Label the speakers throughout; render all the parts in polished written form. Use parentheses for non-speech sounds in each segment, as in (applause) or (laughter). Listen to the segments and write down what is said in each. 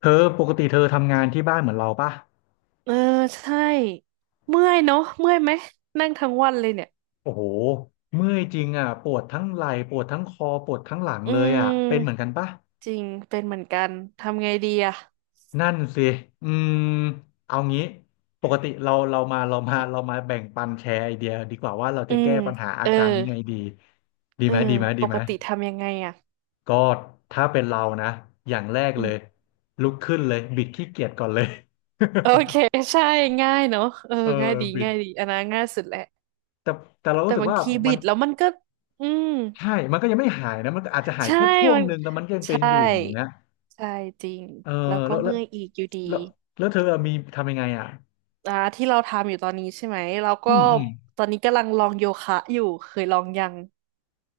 Speaker 1: เธอปกติเธอทำงานที่บ้านเหมือนเราป่ะ
Speaker 2: เออใช่เมื่อยเนอะเมื่อยไหมนั่งทั้งวันเลยเนี่ย
Speaker 1: โอ้โหเมื่อยจริงอ่ะปวดทั้งไหล่ปวดทั้งคอปวดทั้งหลัง
Speaker 2: อื
Speaker 1: เลยอ่ะเป็นเหมือน
Speaker 2: ม
Speaker 1: กันป่ะ
Speaker 2: จริงเป็นเหมือนกันทำไงดีอ่ะ
Speaker 1: นั่นสิอืมเอางี้ปกติเรามาเรามาเรามาแบ่งปันแชร์ไอเดียดีกว่าว่าเราจะ
Speaker 2: อื
Speaker 1: แก้
Speaker 2: ม
Speaker 1: ปัญหา
Speaker 2: เอ
Speaker 1: อา
Speaker 2: อ
Speaker 1: การนี้ไงดีดี
Speaker 2: เอ
Speaker 1: ไห
Speaker 2: อ
Speaker 1: ม
Speaker 2: ปกติทำยังไงอ่ะ
Speaker 1: ก็ถ้าเป็นเรานะอย่างแรก
Speaker 2: อื
Speaker 1: เล
Speaker 2: ม
Speaker 1: ยลุกขึ้นเลยบิดขี้เกียจก่อนเลย
Speaker 2: โอเคใช่ง่ายเนอะเออ
Speaker 1: (laughs) เออ
Speaker 2: ง่ายดี
Speaker 1: บิด
Speaker 2: ง่ายดีอันนั้นง่ายสุดแหละ
Speaker 1: แต่เรา
Speaker 2: แต่
Speaker 1: รู้สึก
Speaker 2: บาง
Speaker 1: ว่า
Speaker 2: ที
Speaker 1: มั
Speaker 2: บิ
Speaker 1: น
Speaker 2: ดแล้วมันก็อืม
Speaker 1: ใช่มันก็ยังไม่หายนะมันก็อาจจะหาย
Speaker 2: ใช่
Speaker 1: แค่ช่วง
Speaker 2: มัน
Speaker 1: หนึ่งแล้วมันก็ยังเป็น
Speaker 2: ใช่
Speaker 1: อยู่อย่างเงี้ย
Speaker 2: ใช่จริง
Speaker 1: เออ
Speaker 2: แล้วก็
Speaker 1: แล้วแล้ว
Speaker 2: เมื่อยอีกอยู่ดี
Speaker 1: แล้วแล้วเธอมีทำยังไงอ่ะ
Speaker 2: อ่าที่เราทำอยู่ตอนนี้ใช่ไหมเรา
Speaker 1: อื
Speaker 2: ก็
Speaker 1: มอืม
Speaker 2: ตอนนี้กำลังลองโยคะอยู่เคยลองยัง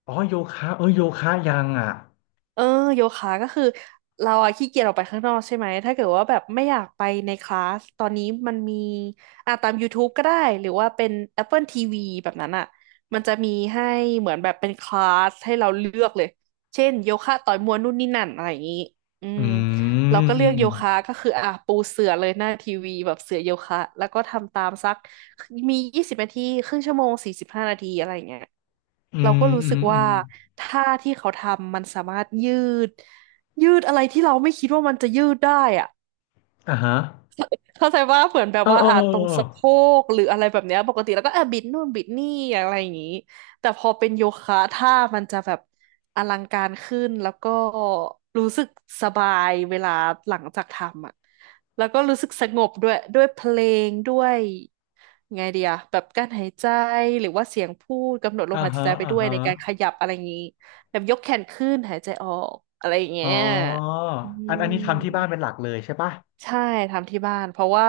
Speaker 1: อ๋อโยคะเออโยคะยังอ่ะ
Speaker 2: เออโยคะก็คือเราอะขี้เกียจออกไปข้างนอกใช่ไหมถ้าเกิดว่าแบบไม่อยากไปในคลาสตอนนี้มันมีอ่ะตาม YouTube ก็ได้หรือว่าเป็น Apple TV แบบนั้นอะมันจะมีให้เหมือนแบบเป็นคลาสให้เราเลือกเลยเช่นโยคะต่อยมวยนู่นนี่นั่นอะไรอย่างนี้อื
Speaker 1: อื
Speaker 2: ม เรา
Speaker 1: ม
Speaker 2: ก็
Speaker 1: อื
Speaker 2: เลือก
Speaker 1: ม
Speaker 2: โยคะก็คืออ่ะปูเสื่อเลยหน้าทีวีแบบเสื่อโยคะแล้วก็ทำตามสักมี20 นาทีครึ่งชั่วโมง45 นาทีอะไรอย่างเงี้ย
Speaker 1: อื
Speaker 2: เรา
Speaker 1: ม
Speaker 2: ก็รู้
Speaker 1: อื
Speaker 2: สึ
Speaker 1: ม
Speaker 2: ก
Speaker 1: อื
Speaker 2: ว่า
Speaker 1: มอ
Speaker 2: ท่าที่เขาทำมันสามารถยืดยืดอะไรที่เราไม่คิดว่ามันจะยืดได้อะ
Speaker 1: ่าฮะ
Speaker 2: เข้าใจว่าเหมือนแบบว่าอาจตร
Speaker 1: เอ
Speaker 2: ง
Speaker 1: อ
Speaker 2: สะโพกหรืออะไรแบบเนี้ยปกติแล้วก็อ่ะบิดนู่นบิดนี่อะไรอย่างนี้แต่พอเป็นโยคะท่ามันจะแบบอลังการขึ้นแล้วก็รู้สึกสบายเวลาหลังจากทำอ่ะแล้วก็รู้สึกสงบด้วยเพลงด้วยไงเดียแบบการหายใจหรือว่าเสียงพูดกำหนดลม
Speaker 1: อ่า
Speaker 2: หาย
Speaker 1: ฮะ
Speaker 2: ใจไป
Speaker 1: อ่า
Speaker 2: ด้วย
Speaker 1: ฮะ
Speaker 2: ในการขยับอะไรอย่างนี้แบบยกแขนขึ้นหายใจออกอะไรอย่าง
Speaker 1: อ๋อ
Speaker 2: เงี้ยอื
Speaker 1: อัน
Speaker 2: ม
Speaker 1: นี้ทำที่บ้านเป็นหลักเลยใช่ปะ
Speaker 2: ใช่ทำที่บ้านเพราะว่า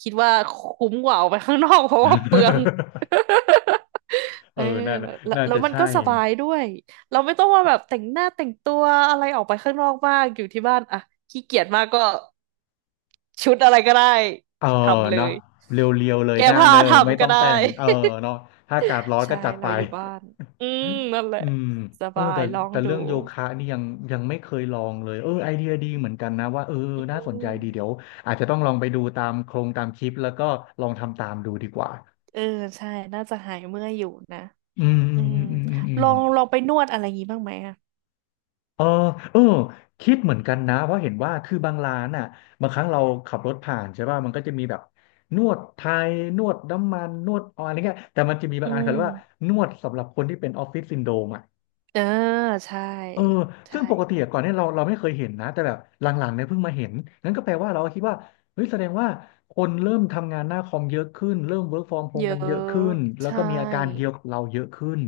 Speaker 2: คิดว่าคุ้มกว่าออกไปข้างนอก (laughs) เพราะว่าเปลือง (laughs)
Speaker 1: (laughs)
Speaker 2: เอ
Speaker 1: เออ
Speaker 2: อ
Speaker 1: น่า
Speaker 2: แล้ว
Speaker 1: น่า
Speaker 2: แล้ว
Speaker 1: จะ
Speaker 2: มัน
Speaker 1: ใช่
Speaker 2: ก็สบายด้วยเราไม่ต้องว่าแบบแต่งหน้าแต่งตัวอะไรออกไปข้างนอกบ้างอยู่ที่บ้านอ่ะขี้เกียจมากก็ชุดอะไรก็ได้
Speaker 1: เออ
Speaker 2: ทำเล
Speaker 1: เนาะ
Speaker 2: ย
Speaker 1: เรียวๆเลยห
Speaker 2: แก้
Speaker 1: น้า
Speaker 2: ผ้า
Speaker 1: เนอะไม่
Speaker 2: ทำก็
Speaker 1: ต้อง
Speaker 2: ได้
Speaker 1: แต่ง เออเนาะถ้าอากาศร้อน
Speaker 2: (laughs) ใช่
Speaker 1: ก็จัดไป
Speaker 2: เราอยู่บ้านอื
Speaker 1: อ
Speaker 2: มนั่นแหละ
Speaker 1: ืม
Speaker 2: ส
Speaker 1: เออ
Speaker 2: บาย
Speaker 1: แต่
Speaker 2: ลอง
Speaker 1: แต่
Speaker 2: ดู
Speaker 1: เรื่องโยคะนี่ยังไม่เคยลองเลยเออไอเดียดีเหมือนกันนะว่าเออ
Speaker 2: อื
Speaker 1: น่าสนใจ
Speaker 2: ม
Speaker 1: ดีเดี๋ยวอาจจะต้องลองไปดูตามโครงตามคลิปแล้วก็ลองทำตามดูดีกว่า
Speaker 2: เออใช่น่าจะหายเมื่อยอยู่นะ
Speaker 1: อืมอื
Speaker 2: อื
Speaker 1: ม
Speaker 2: ม
Speaker 1: อืมอืมอื
Speaker 2: ล
Speaker 1: ม
Speaker 2: องลองไปนวดอะไรงี้บ้างไหมอะ
Speaker 1: เออเออคิดเหมือนกันนะเพราะเห็นว่าคือบางร้านอ่ะบางครั้งเราขับรถผ่านใช่ป่ะมันก็จะมีแบบนวดไทยนวดน้ำมันนวดออยอะไรเงี้ยแต่มันจะมีบา
Speaker 2: อื
Speaker 1: งอันเขาเรียกว่า
Speaker 2: ม
Speaker 1: นวดสำหรับคนที่เป็นออฟฟิศซินโดรมอ่ะ
Speaker 2: เออ ใช่
Speaker 1: เออซึ่
Speaker 2: ใช่
Speaker 1: งปกติอะก่อนเนี่ยเราไม่เคยเห็นนะ แต่แบบหลังๆเนี่ยเพิ่งมาเห็นนั้นก็แปลว่าเราก็คิดว่าเฮ้ยแสดงว่าคนเริ่มทำงานหน้าคอมเยอะขึ้น เริ่ม work from
Speaker 2: เย
Speaker 1: home
Speaker 2: อ
Speaker 1: กันเยอะขึ้
Speaker 2: ะ
Speaker 1: น แล้ว
Speaker 2: ใช่
Speaker 1: ก็มีอาการเดียวกับเราเยอะขึ้น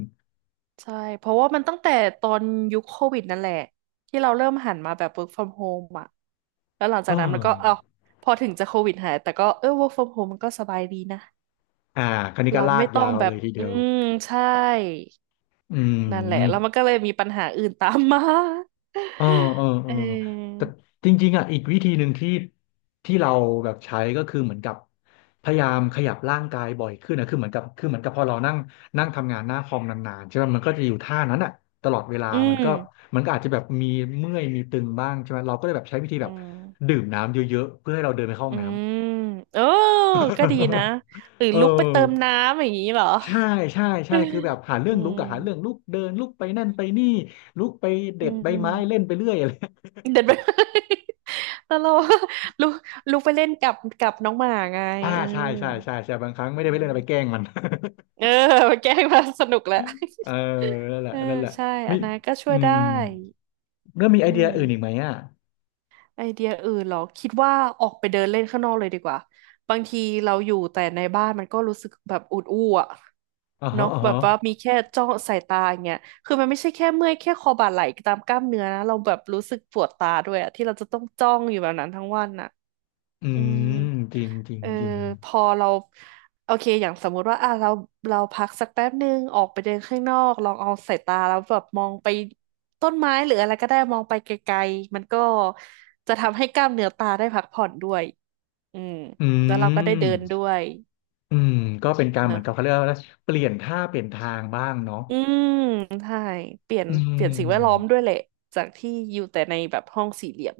Speaker 2: ใช่ เพราะว่ามันตั้งแต่ตอนยุคโควิดนั่นแหละที่เราเริ่มหันมาแบบ work from home อ่ะ แล้วหลังจา
Speaker 1: เอ
Speaker 2: กนั้นมันก็เอ้า
Speaker 1: อ
Speaker 2: พอถึงจะโควิดหายแต่ก็เออ work from home มันก็สบายดีนะ
Speaker 1: อ่าคราวนี้
Speaker 2: เรา
Speaker 1: ก็ลา
Speaker 2: ไม่
Speaker 1: ก
Speaker 2: ต้อ
Speaker 1: ยา
Speaker 2: ง
Speaker 1: ว
Speaker 2: แบ
Speaker 1: เล
Speaker 2: บ
Speaker 1: ยทีเดี
Speaker 2: อื
Speaker 1: ยว
Speaker 2: มใช่
Speaker 1: อื
Speaker 2: นั่นแหละ
Speaker 1: ม
Speaker 2: แล้วมันก็เลยมีปัญหาอื่นตามมา
Speaker 1: เออเออ
Speaker 2: (laughs)
Speaker 1: เอ
Speaker 2: เอ
Speaker 1: อ
Speaker 2: อ
Speaker 1: แต่จริงๆอ่ะอีกวิธีหนึ่งที่เราแบบใช้ก็คือเหมือนกับพยายามขยับร่างกายบ่อยขึ้นนะคือเหมือนกับคือเหมือนกับพอเรานั่งนั่งทำงานหน้าคอมนานๆใช่ไหมมันก็จะอยู่ท่านั้นอ่ะตลอดเวลา
Speaker 2: อืม
Speaker 1: มันก็อาจจะแบบมีเมื่อยมีตึงบ้างใช่ไหมเราก็เลยแบบใช้วิธี
Speaker 2: อื
Speaker 1: แบบ
Speaker 2: ม
Speaker 1: ดื่มน้ำเยอะๆเพื่อให้เราเดินไปเข้าห้อ
Speaker 2: อื
Speaker 1: งน้ำ
Speaker 2: มเออก็ดีนะหรื
Speaker 1: (laughs)
Speaker 2: อ
Speaker 1: เอ
Speaker 2: ลุกไป
Speaker 1: อ
Speaker 2: เติมน้ำอย่างนี้เหรอ
Speaker 1: ใช่ใช่คือแบบหาเรื่
Speaker 2: อื
Speaker 1: องลุก
Speaker 2: ม
Speaker 1: อะหาเรื่องลุกเดินลุกไปนั่นไปนี่ลุกไป
Speaker 2: อื
Speaker 1: เด็ดใบไม้เล่น
Speaker 2: ม
Speaker 1: ไปเรื่อยอะไร
Speaker 2: เดินไป (laughs) แล้ (laughs) วเรา (laughs) ลุกลุกไปเล่นกับน้องหมาไง
Speaker 1: อ่า
Speaker 2: เออ
Speaker 1: ใช่ใช่บางครั้ง
Speaker 2: อื
Speaker 1: ไม่ได้ไปเล่นเอาไปแกล้
Speaker 2: ม
Speaker 1: งมัน
Speaker 2: เออ (laughs) แกล้งมาสนุกแหละ
Speaker 1: (laughs) เออนั่
Speaker 2: (laughs)
Speaker 1: นแหละ
Speaker 2: เออ
Speaker 1: นั่นแหละ
Speaker 2: ใช่อั
Speaker 1: มี
Speaker 2: นนั้นก็ช่
Speaker 1: อื
Speaker 2: วยได้
Speaker 1: มแล้วมีไอ
Speaker 2: อื
Speaker 1: เดีย
Speaker 2: ม
Speaker 1: อื่นอีกไหมอ่ะ
Speaker 2: ไอเดียอื่นเหรอคิดว่าออกไปเดินเล่นข้างนอกเลยดีกว่าบางทีเราอยู่แต่ในบ้านมันก็รู้สึกแบบอุดอู้อะ
Speaker 1: อ๋อฮะ
Speaker 2: เนาะ
Speaker 1: อ๋อ
Speaker 2: แบ
Speaker 1: ฮะ
Speaker 2: บว่ามีแค่จ้องสายตาอย่างเงี้ยคือมันไม่ใช่แค่เมื่อยแค่คอบ่าไหล่ตามกล้ามเนื้อนะเราแบบรู้สึกปวดตาด้วยอะที่เราจะต้องจ้องอยู่แบบนั้นทั้งวันอะ
Speaker 1: อื
Speaker 2: อืม
Speaker 1: มจริงจริง
Speaker 2: เออ
Speaker 1: จริง
Speaker 2: พอเราโอเคอย่างสมมุติว่าอ่ะเราพักสักแป๊บนึงออกไปเดินข้างนอกลองเอาสายตาแล้วแบบมองไปต้นไม้หรืออะไรก็ได้มองไปไกลๆมันก็จะทำให้กล้ามเนื้อตาได้พักผ่อนด้วยอืม
Speaker 1: อื
Speaker 2: แล้วเราก็ได้เดินด้
Speaker 1: ม
Speaker 2: วย
Speaker 1: อืมก็เป็นการเห
Speaker 2: เน
Speaker 1: มือ
Speaker 2: อะ
Speaker 1: นกับเขาเรียกว่าอะไรเปลี่ยนท่าเปลี่ยนทางบ้างเนาะ
Speaker 2: อืมใช่เปลี่ยน
Speaker 1: อื
Speaker 2: เปลี่ยนสิ่งแวดล้อมด้ว
Speaker 1: ม
Speaker 2: ยแหละจากที่อยู่แต่ในแบบห้องสี่เหลี่ยม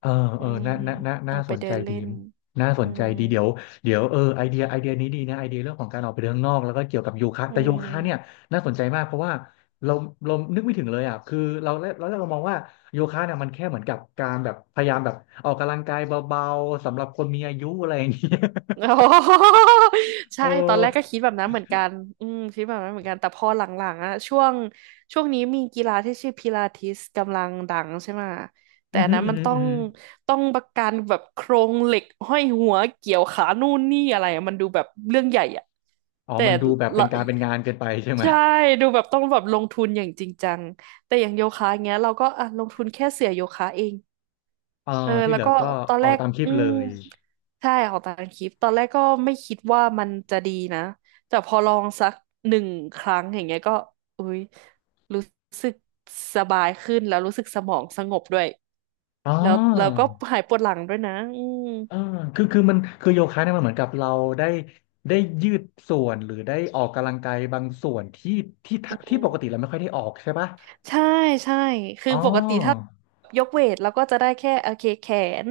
Speaker 1: เออ
Speaker 2: อื
Speaker 1: เออ
Speaker 2: ม
Speaker 1: น่า
Speaker 2: อ
Speaker 1: น่า
Speaker 2: อกไป
Speaker 1: สน
Speaker 2: เดิ
Speaker 1: ใจ
Speaker 2: น
Speaker 1: ดี
Speaker 2: เล่น
Speaker 1: น่าส
Speaker 2: อื
Speaker 1: นใจ
Speaker 2: ม
Speaker 1: ดีเดี๋ยวเออไอเดียนี้ดีนะไอเดียเรื่องของการออกไปเดินข้างนอกแล้วก็เกี่ยวกับโยคะ
Speaker 2: อื
Speaker 1: แต่โยคะเนี่ย
Speaker 2: ม
Speaker 1: น่าสนใจมากเพราะว่าเราเรานึกไม่ถึงเลยอ่ะคือเราเรามองว่าโยคะเนี่ยมันแค่เหมือนกับการแบบพยายามแบบออกกำลังกายเบาๆสำหรับคนมีอายุอะไรอย่างเงี้ย
Speaker 2: (laughs) โอ้ (laughs)
Speaker 1: (laughs)
Speaker 2: ใช่
Speaker 1: เอ
Speaker 2: ตอน
Speaker 1: อ
Speaker 2: แรกก็คิดแบบนั้นเหมือนกันอืมคิดแบบนั้นเหมือนกันแต่พอหลังๆอะช่วงนี้มีกีฬาที่ชื่อพิลาทิสกำลังดังใช่ไหมะแต่
Speaker 1: อือ
Speaker 2: อัน
Speaker 1: หือ
Speaker 2: นั้น
Speaker 1: อือ
Speaker 2: มัน
Speaker 1: หือ
Speaker 2: ต้อ
Speaker 1: อือ
Speaker 2: ง
Speaker 1: หือ
Speaker 2: ต้องประกันแบบโครงเหล็กห้อยหัวเกี่ยวขานู่นนี่อะไรอะมันดูแบบเรื่องใหญ่อะ
Speaker 1: อ๋อ
Speaker 2: แต่
Speaker 1: มันดูแบบเป็
Speaker 2: ละ
Speaker 1: นการเป็นงานเกินไปใช่ไหม
Speaker 2: ใช่ดูแบบต้องแบบลงทุนอย่างจริงจังแต่อย่างโยคะเงี้ยเราก็อ่ะลงทุนแค่เสื่อโยคะเอง
Speaker 1: เออ
Speaker 2: เออ
Speaker 1: ที่
Speaker 2: แล้
Speaker 1: เห
Speaker 2: ว
Speaker 1: ลือ
Speaker 2: ก็
Speaker 1: ก็
Speaker 2: ตอน
Speaker 1: ออ
Speaker 2: แร
Speaker 1: ก
Speaker 2: ก
Speaker 1: ตามคลิป
Speaker 2: อื
Speaker 1: เล
Speaker 2: ม
Speaker 1: ย
Speaker 2: ใช่ของตามคลิปตอนแรกก็ไม่คิดว่ามันจะดีนะแต่พอลองสักหนึ่งครั้งอย่างเงี้ยก็อุ้ยรู้สึกสบายขึ้นแล้วรู้สึกสมองสงบด้วย
Speaker 1: อ๋อ
Speaker 2: แล้วก็หายปวดหลังด้วยนะอืม
Speaker 1: เออคือมันคือโยคะเนี่ยมันเหมือนกับเราได้ได้ยืดส่วน หรือได้ออกกำลังกายบางส่วนที่ที่ทปกติเราไม่ค่อยได้ออกใช่ปะ
Speaker 2: ใช่ใช่คือ
Speaker 1: อ๋อ
Speaker 2: ปกติถ้ายกเวทเราก็จะได้แค่โอเคแขน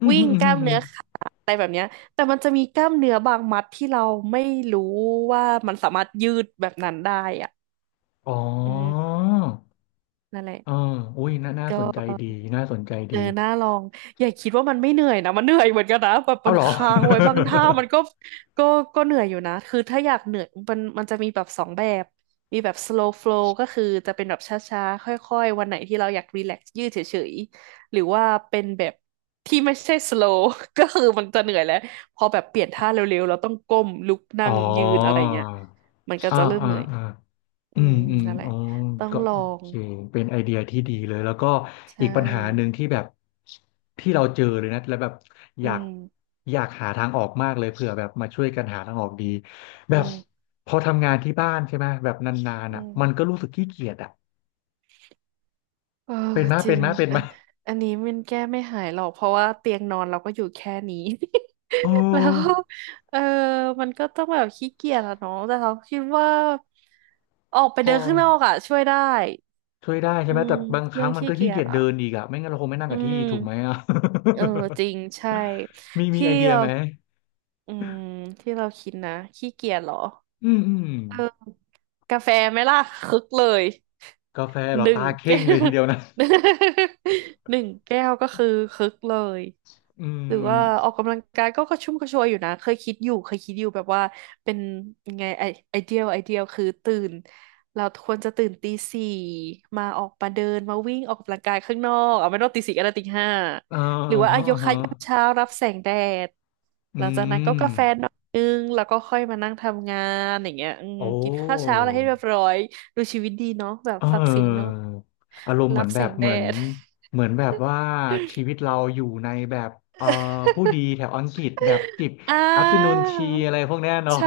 Speaker 1: อืม
Speaker 2: วิ่
Speaker 1: อื
Speaker 2: ง
Speaker 1: มอื
Speaker 2: กล้า
Speaker 1: ม
Speaker 2: ม
Speaker 1: อม
Speaker 2: เนื้อขาอะไรแบบเนี้ยแต่มันจะมีกล้ามเนื้อบางมัดที่เราไม่รู้ว่ามันสามารถยืดแบบนั้นได้อ่ะ
Speaker 1: อ๋อ
Speaker 2: อืม นั่นแหละ
Speaker 1: เอออุ้ยน่าส
Speaker 2: ก็
Speaker 1: นใจดี น่าสนใจ
Speaker 2: เอ
Speaker 1: ดี
Speaker 2: อน่าลองอย่าคิดว่ามันไม่เหนื่อยนะมันเหนื่อยเหมือนกันนะแบบ
Speaker 1: เอา
Speaker 2: มัน
Speaker 1: เหรอ
Speaker 2: ค้างไว้บางท่ามันก็ก็ก็เหนื่อยอยู่นะคือถ้าอยากเหนื่อยมันจะมีแบบสองแบบมีแบบ slow flow ก็คือจะเป็นแบบช้าๆค่อยๆวันไหนที่เราอยากรีแลกซ์ยืดเฉยๆหรือว่าเป็นแบบที่ไม่ใช่ slow (laughs) ก็คือมันจะเหนื่อยแล้วพอแบบเปลี่ยนท่าเร็วๆเราต้องก้มลุก
Speaker 1: (laughs)
Speaker 2: นั่ง
Speaker 1: อ๋อ
Speaker 2: ยืนอะไรเงี้ยมันก็
Speaker 1: อ่า
Speaker 2: จะเริ่ม
Speaker 1: อ่า
Speaker 2: เหนื่อย
Speaker 1: อ่า อื
Speaker 2: อื
Speaker 1: ม
Speaker 2: ม
Speaker 1: อืม
Speaker 2: นั่นแหละ
Speaker 1: อ๋อ
Speaker 2: ต้อง
Speaker 1: ก็
Speaker 2: ลอ
Speaker 1: โอ
Speaker 2: ง
Speaker 1: เคเป็นไอเดียที่ดีเลยแล้วก็
Speaker 2: ใช่
Speaker 1: อีกปัญหาหนึ่งที่แบบที่เราเจอเลยนะแล้วแบบอ
Speaker 2: อื
Speaker 1: ยาก
Speaker 2: ม
Speaker 1: หาทางออกมากเลยเผื่อแบบมาช่วยกันหาทางออกดีแบ
Speaker 2: อื
Speaker 1: บ
Speaker 2: ม
Speaker 1: พอทำงานที่บ้านใช่ไหมแบบนานๆ
Speaker 2: อื
Speaker 1: อ่ะมันก็
Speaker 2: ม
Speaker 1: รู้สึกขี้เกียจอ่ะ
Speaker 2: เออ
Speaker 1: เป็นมะ
Speaker 2: จริงอันอันนี้มันแก้ไม่หายหรอกเพราะว่าเตียงนอนเราก็อยู่แค่นี้
Speaker 1: โอ
Speaker 2: (laughs) แล้ว
Speaker 1: ้
Speaker 2: เออมันก็ต้องแบบขี้เกียจอะเนาะแต่เราคิดว่าออกไป
Speaker 1: พ
Speaker 2: เดิ
Speaker 1: อ
Speaker 2: นข้างนอกอะช่วยได้
Speaker 1: ช่วยได้ใช่
Speaker 2: อื
Speaker 1: ไหม
Speaker 2: ม
Speaker 1: แต่บางค
Speaker 2: เรื่
Speaker 1: รั้
Speaker 2: อ
Speaker 1: ง
Speaker 2: ง
Speaker 1: มัน
Speaker 2: ขี้
Speaker 1: ก็
Speaker 2: เกี
Speaker 1: ขี้
Speaker 2: ย
Speaker 1: เกี
Speaker 2: จ
Speaker 1: ยจ
Speaker 2: อะ
Speaker 1: เดินอีกอ่ะไม่งั้นเราคงไม่นั่ง
Speaker 2: อื
Speaker 1: กับที่ถูกไหม
Speaker 2: ม
Speaker 1: อ่ะ
Speaker 2: เออจริงใช่
Speaker 1: (laughs) มี
Speaker 2: ที่
Speaker 1: ไอเดีย
Speaker 2: เรา
Speaker 1: ไหม
Speaker 2: อืมที่เราคิดนะขี้เกียจเหรอ
Speaker 1: อืม
Speaker 2: เออกาแฟไหมล่ะคึกเลย
Speaker 1: กาแฟเหร
Speaker 2: ห
Speaker 1: อ
Speaker 2: นึ่ง
Speaker 1: ตาเข่
Speaker 2: แก้
Speaker 1: งเลย
Speaker 2: ว
Speaker 1: ทีเดียวนะ
Speaker 2: (laughs) หนึ่งแก้วก็คือคึกเลย
Speaker 1: (laughs) อื
Speaker 2: หรือ
Speaker 1: ม
Speaker 2: ว่าออกกำลังกายก็กระชุ่มกระชวยอยู่นะเคยคิดอยู่เคยคิดอยู่แบบว่าเป็นยังไงไอเดียไอเดียคือตื่นเราควรจะตื่นตีสี่มาออกมาเดินมาวิ่งออกกำลังกายข้างนอกเอาไม่ต้องตีสี่ก็ได้ตีห้า
Speaker 1: อ่า
Speaker 2: หรือว่าอะ
Speaker 1: ฮะ
Speaker 2: โย
Speaker 1: อ่า
Speaker 2: คะ
Speaker 1: ฮะ
Speaker 2: ยามเช้ารับแสงแดดห
Speaker 1: อื
Speaker 2: ลังจากนั้นก็
Speaker 1: ม
Speaker 2: กาแฟหน่อยนึงแล้วก็ค่อยมานั่งทำงานอย่างเงี้ยอืม
Speaker 1: โอ้
Speaker 2: กินข้าวเช้าอะไรให้เรียบร้อยดูชีวิตดีเนาะแบบ
Speaker 1: เ
Speaker 2: ฟังเสียงนก
Speaker 1: อออารมณ์เห
Speaker 2: รั
Speaker 1: มือ
Speaker 2: บ
Speaker 1: นแบ
Speaker 2: แส
Speaker 1: บ
Speaker 2: ง
Speaker 1: เห
Speaker 2: แด
Speaker 1: มือน
Speaker 2: ด
Speaker 1: เหมือนแบบว่าชีวิตเราอยู่ในแบบเอ่อผู้ดีแถวอังกฤษแบบจิบ
Speaker 2: อ่
Speaker 1: อัฟเตอร์นูน
Speaker 2: า
Speaker 1: ทีอะไรพวกเนี้ยเนาะ
Speaker 2: ใช่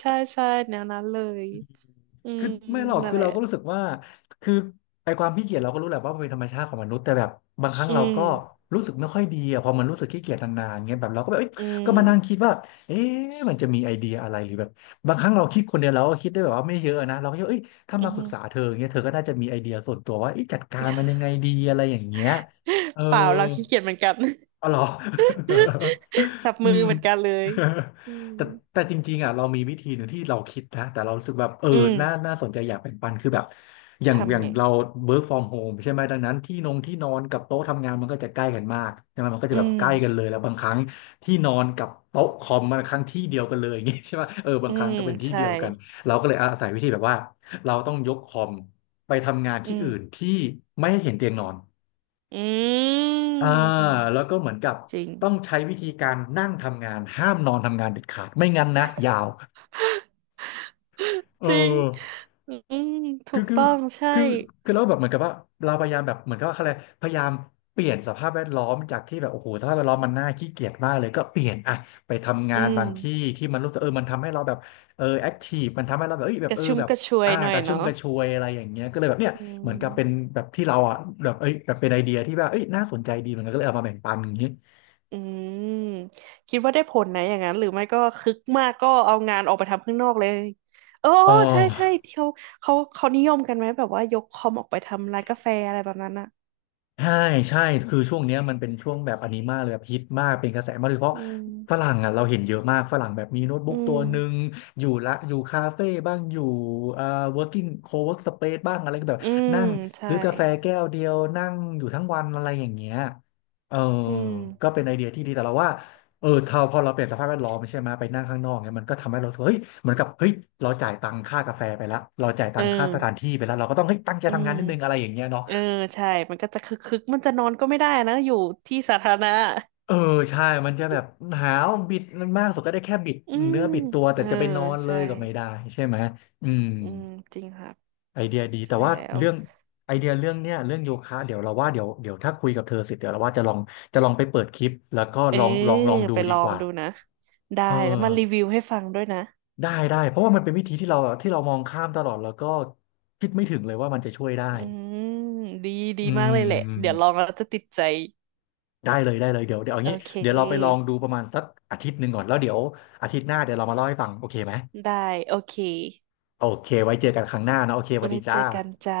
Speaker 2: ใช่ใช่แนวนั้นเลยอืม
Speaker 1: คือไม่หรอก
Speaker 2: นั่น
Speaker 1: คือ
Speaker 2: แหละ
Speaker 1: เราก็รู้สึกว่าคือไอความขี้เกียจเราก็รู้แหละว่ามันเป็นธรรมชาติของมนุษย์แต่แบบบางครั้ง
Speaker 2: อื
Speaker 1: เรา
Speaker 2: ม
Speaker 1: ก็รู้สึกไม่ค่อยดีอะพอมันรู้สึกขี้เกียจนานๆเงี้ยแบบเราก็แบบเอ้ย
Speaker 2: อื
Speaker 1: ก็มานั่งคิ
Speaker 2: ม
Speaker 1: ดว่าเอ๊ะมันจะมีไอเดียอะไรหรือแบบบางครั้งเราคิดคนเดียวเราก็คิดได้แบบว่าไม่เยอะนะเราก็คิดว่าเอ้ยถ้า
Speaker 2: อื
Speaker 1: มาปรึกษา
Speaker 2: ม
Speaker 1: เธอเงี้ยเธอก็น่าจะมีไอเดียส่วนตัวว่าเอ๊ะจัดการมันยังไงดีอะไรอย่างเงี้ยเออ
Speaker 2: เปล่าเราขี้เกียจเหมือนกัน
Speaker 1: อ๋อเหรอ
Speaker 2: (laughs) จับ
Speaker 1: (laughs) อื
Speaker 2: มือ
Speaker 1: ม
Speaker 2: เหมือนกันเลย
Speaker 1: (laughs)
Speaker 2: อื
Speaker 1: แต่
Speaker 2: ม
Speaker 1: แต่จริงๆอ่ะเรามีวิธีหนึ่งที่เราคิดนะแต่เรารู้สึกแบบเออ
Speaker 2: อืม
Speaker 1: น่าน่าสนใจอยากแบ่งปันคือแบบอย่างอ
Speaker 2: ทำ
Speaker 1: ย่าง
Speaker 2: ไง
Speaker 1: เรา work from home ใช่ไหมดังนั้นที่นงที่นอนกับโต๊ะทำงานมันก็จะใกล้กันมากใช่ไหมมันก็
Speaker 2: อื
Speaker 1: จะแบบ
Speaker 2: ม
Speaker 1: ใกล้กันเลยแล้วบางครั้งที่นอนกับโต๊ะคอมบางครั้งที่เดียวกันเลย (laughs) อย่างงี้ใช่ป่ะเออบา
Speaker 2: อื
Speaker 1: งครั้ง
Speaker 2: ม
Speaker 1: ก็เป็นที่
Speaker 2: ใช่
Speaker 1: เดียวกันเราก็เลยอาศัยวิธีแบบว่าเราต้องยกคอมไปทำงาน
Speaker 2: อื
Speaker 1: ที่
Speaker 2: ม
Speaker 1: อื่นที่ไม่ให้เห็นเตียงนอน
Speaker 2: อืม
Speaker 1: อ่าแล้วก็เหมือนกับ
Speaker 2: จริง
Speaker 1: ต้องใช้วิธีการนั่งทำงานห้ามนอนทำงานเด็ดขาดไม่งั้นนะยาวเอ
Speaker 2: จริง
Speaker 1: อ
Speaker 2: อืมถู
Speaker 1: คือ
Speaker 2: ก
Speaker 1: คือ
Speaker 2: ต้องใช่
Speaker 1: คือคือแล้วแบบเหมือนกับว่าเราพยายามแบบเหมือนกับว่าอะไรพยายามเปลี่ยนสภาพแวดล้อมจากที่แบบโอ้โหสภาพแวดล้อมมันน่าขี้เกียจมากเลยก็เปลี่ยนอะไปทำงา
Speaker 2: อื
Speaker 1: น
Speaker 2: ม
Speaker 1: บางที่ที่มันรู้สึกเออมันทำให้เราแบบเออแอคทีฟมันทำให้เราแบบเอ้ยแบ
Speaker 2: ก
Speaker 1: บเอ
Speaker 2: ระ
Speaker 1: อ
Speaker 2: ชุ่ม
Speaker 1: แบบ
Speaker 2: กระชวย
Speaker 1: อ่า
Speaker 2: หน่
Speaker 1: ก
Speaker 2: อย
Speaker 1: ระชุ่ม
Speaker 2: เนาะ
Speaker 1: กระชวยอะไรอย่างเงี้ยก็เลยแบบเนี่ย
Speaker 2: อื
Speaker 1: เหมือนกับเป็น
Speaker 2: ม
Speaker 1: แบบที่เราอ่ะแบบเอ้ยแบบเป็นไอเดียที่แบบเอ้ยน่าสนใจดีเหมือนกันก็เลยเอามาแบ่งปันอย่างงี้
Speaker 2: อืมคิดว่าได้ผลนะอย่างนั้นหรือไม่ก็คึกมากก็เอางานออกไปทำข้างนอกเลยโอ้
Speaker 1: อ๋อ
Speaker 2: ใช่ใช่ที่เขาเขานิยมกันไหมแบบว่ายกคอมออกไปทำร้านกาแฟอะไรแบบนั้นอ่ะ
Speaker 1: ใช่ใช่คือช่วงเนี้ยมันเป็นช่วงแบบอันนี้มากเลยแบบฮิตมากเป็นกระแสมากโดยเฉพาะ
Speaker 2: อื
Speaker 1: ฝ
Speaker 2: ม
Speaker 1: รั่งอ่ะเราเห็นเยอะมากฝรั่งแบบมีโน้ต
Speaker 2: อื
Speaker 1: บุ๊กตัว
Speaker 2: ม
Speaker 1: หนึ่งอยู่ละอยู่คาเฟ่บ้างอยู่เอ่อ working co-work space บ้างอะไรก็แบบ
Speaker 2: อืม
Speaker 1: นั่ง
Speaker 2: ใช่
Speaker 1: ซื้อกาแฟแก้วเดียวนั่งอยู่ทั้งวันอะไรอย่างเงี้ยเออ
Speaker 2: อื
Speaker 1: ก็
Speaker 2: ม
Speaker 1: เป็นไอเดียที่ดีแต่เราว่าเออถ้าพอเราเปลี่ยนสภาพแวดล้อมใช่ไหมไปนั่งข้างนอกเนี่ยมันก็ทำให้เรารู้สึกว่าเฮ้ยเหมือนกับเฮ้ยเราจ่ายตังค่ากาแฟไปแล้วเราจ่ายตั
Speaker 2: เออ
Speaker 1: งค่าสถานที่ไปแล้วเราก็ต้องเฮ้ยตั้งใจ
Speaker 2: อื
Speaker 1: ทำงา
Speaker 2: ม
Speaker 1: นนิดนึงอะไรอย่างเงี้ยเนาะ
Speaker 2: เออใช่มันก็จะคึกมันจะนอนก็ไม่ได้นะอยู่ที่สาธารณะ
Speaker 1: เออใช่มันจะแบบหนาวบิดมากสุดก็ได้แค่บิด
Speaker 2: อืม
Speaker 1: เนื้อบิดตัวแต่
Speaker 2: เออ
Speaker 1: จะไปนอนเล
Speaker 2: ใช่
Speaker 1: ยก็ไม่ได้ใช่ไหมอืม
Speaker 2: อืมจริงครับ
Speaker 1: ไอเดียดีแต่
Speaker 2: ใช่
Speaker 1: ว่า
Speaker 2: แล้ว
Speaker 1: เรื่องไอเดียเรื่องเนี้ยเรื่องโยคะเดี๋ยวเราว่าเดี๋ยวถ้าคุยกับเธอเสร็จเดี๋ยวเราว่าจะลองจะลองไปเปิดคลิปแล้วก็
Speaker 2: เออ
Speaker 1: ลองดู
Speaker 2: ไป
Speaker 1: ดี
Speaker 2: ลอ
Speaker 1: ก
Speaker 2: ง
Speaker 1: ว่า
Speaker 2: ดูนะได้
Speaker 1: เอ
Speaker 2: แล้วมารี
Speaker 1: อ
Speaker 2: วิวให้ฟังด้วยนะ
Speaker 1: ได้ได้เพราะว่ามันเป็นวิธีที่เรามองข้ามตลอดแล้วก็คิดไม่ถึงเลยว่ามันจะช่วยได้
Speaker 2: อืมดีดี
Speaker 1: อื
Speaker 2: มากเลยแหละเดี๋ยว
Speaker 1: ม
Speaker 2: ลองแล้วจะติดใจ
Speaker 1: ได้เลยได้เลยเดี๋ยวเอา
Speaker 2: โอ
Speaker 1: งี้
Speaker 2: เค
Speaker 1: เดี๋ยวเราไปลองดูประมาณสักอาทิตย์หนึ่งก่อนแล้วเดี๋ยวอาทิตย์หน้าเดี๋ยวเรามาเล่าให้ฟังโอเคไหม
Speaker 2: ได้โอเค
Speaker 1: โอเค ไว้เจอกันครั้งหน้านะโอเคสวัส
Speaker 2: ไว้
Speaker 1: ดี
Speaker 2: เจ
Speaker 1: จ้า
Speaker 2: อกันจ้า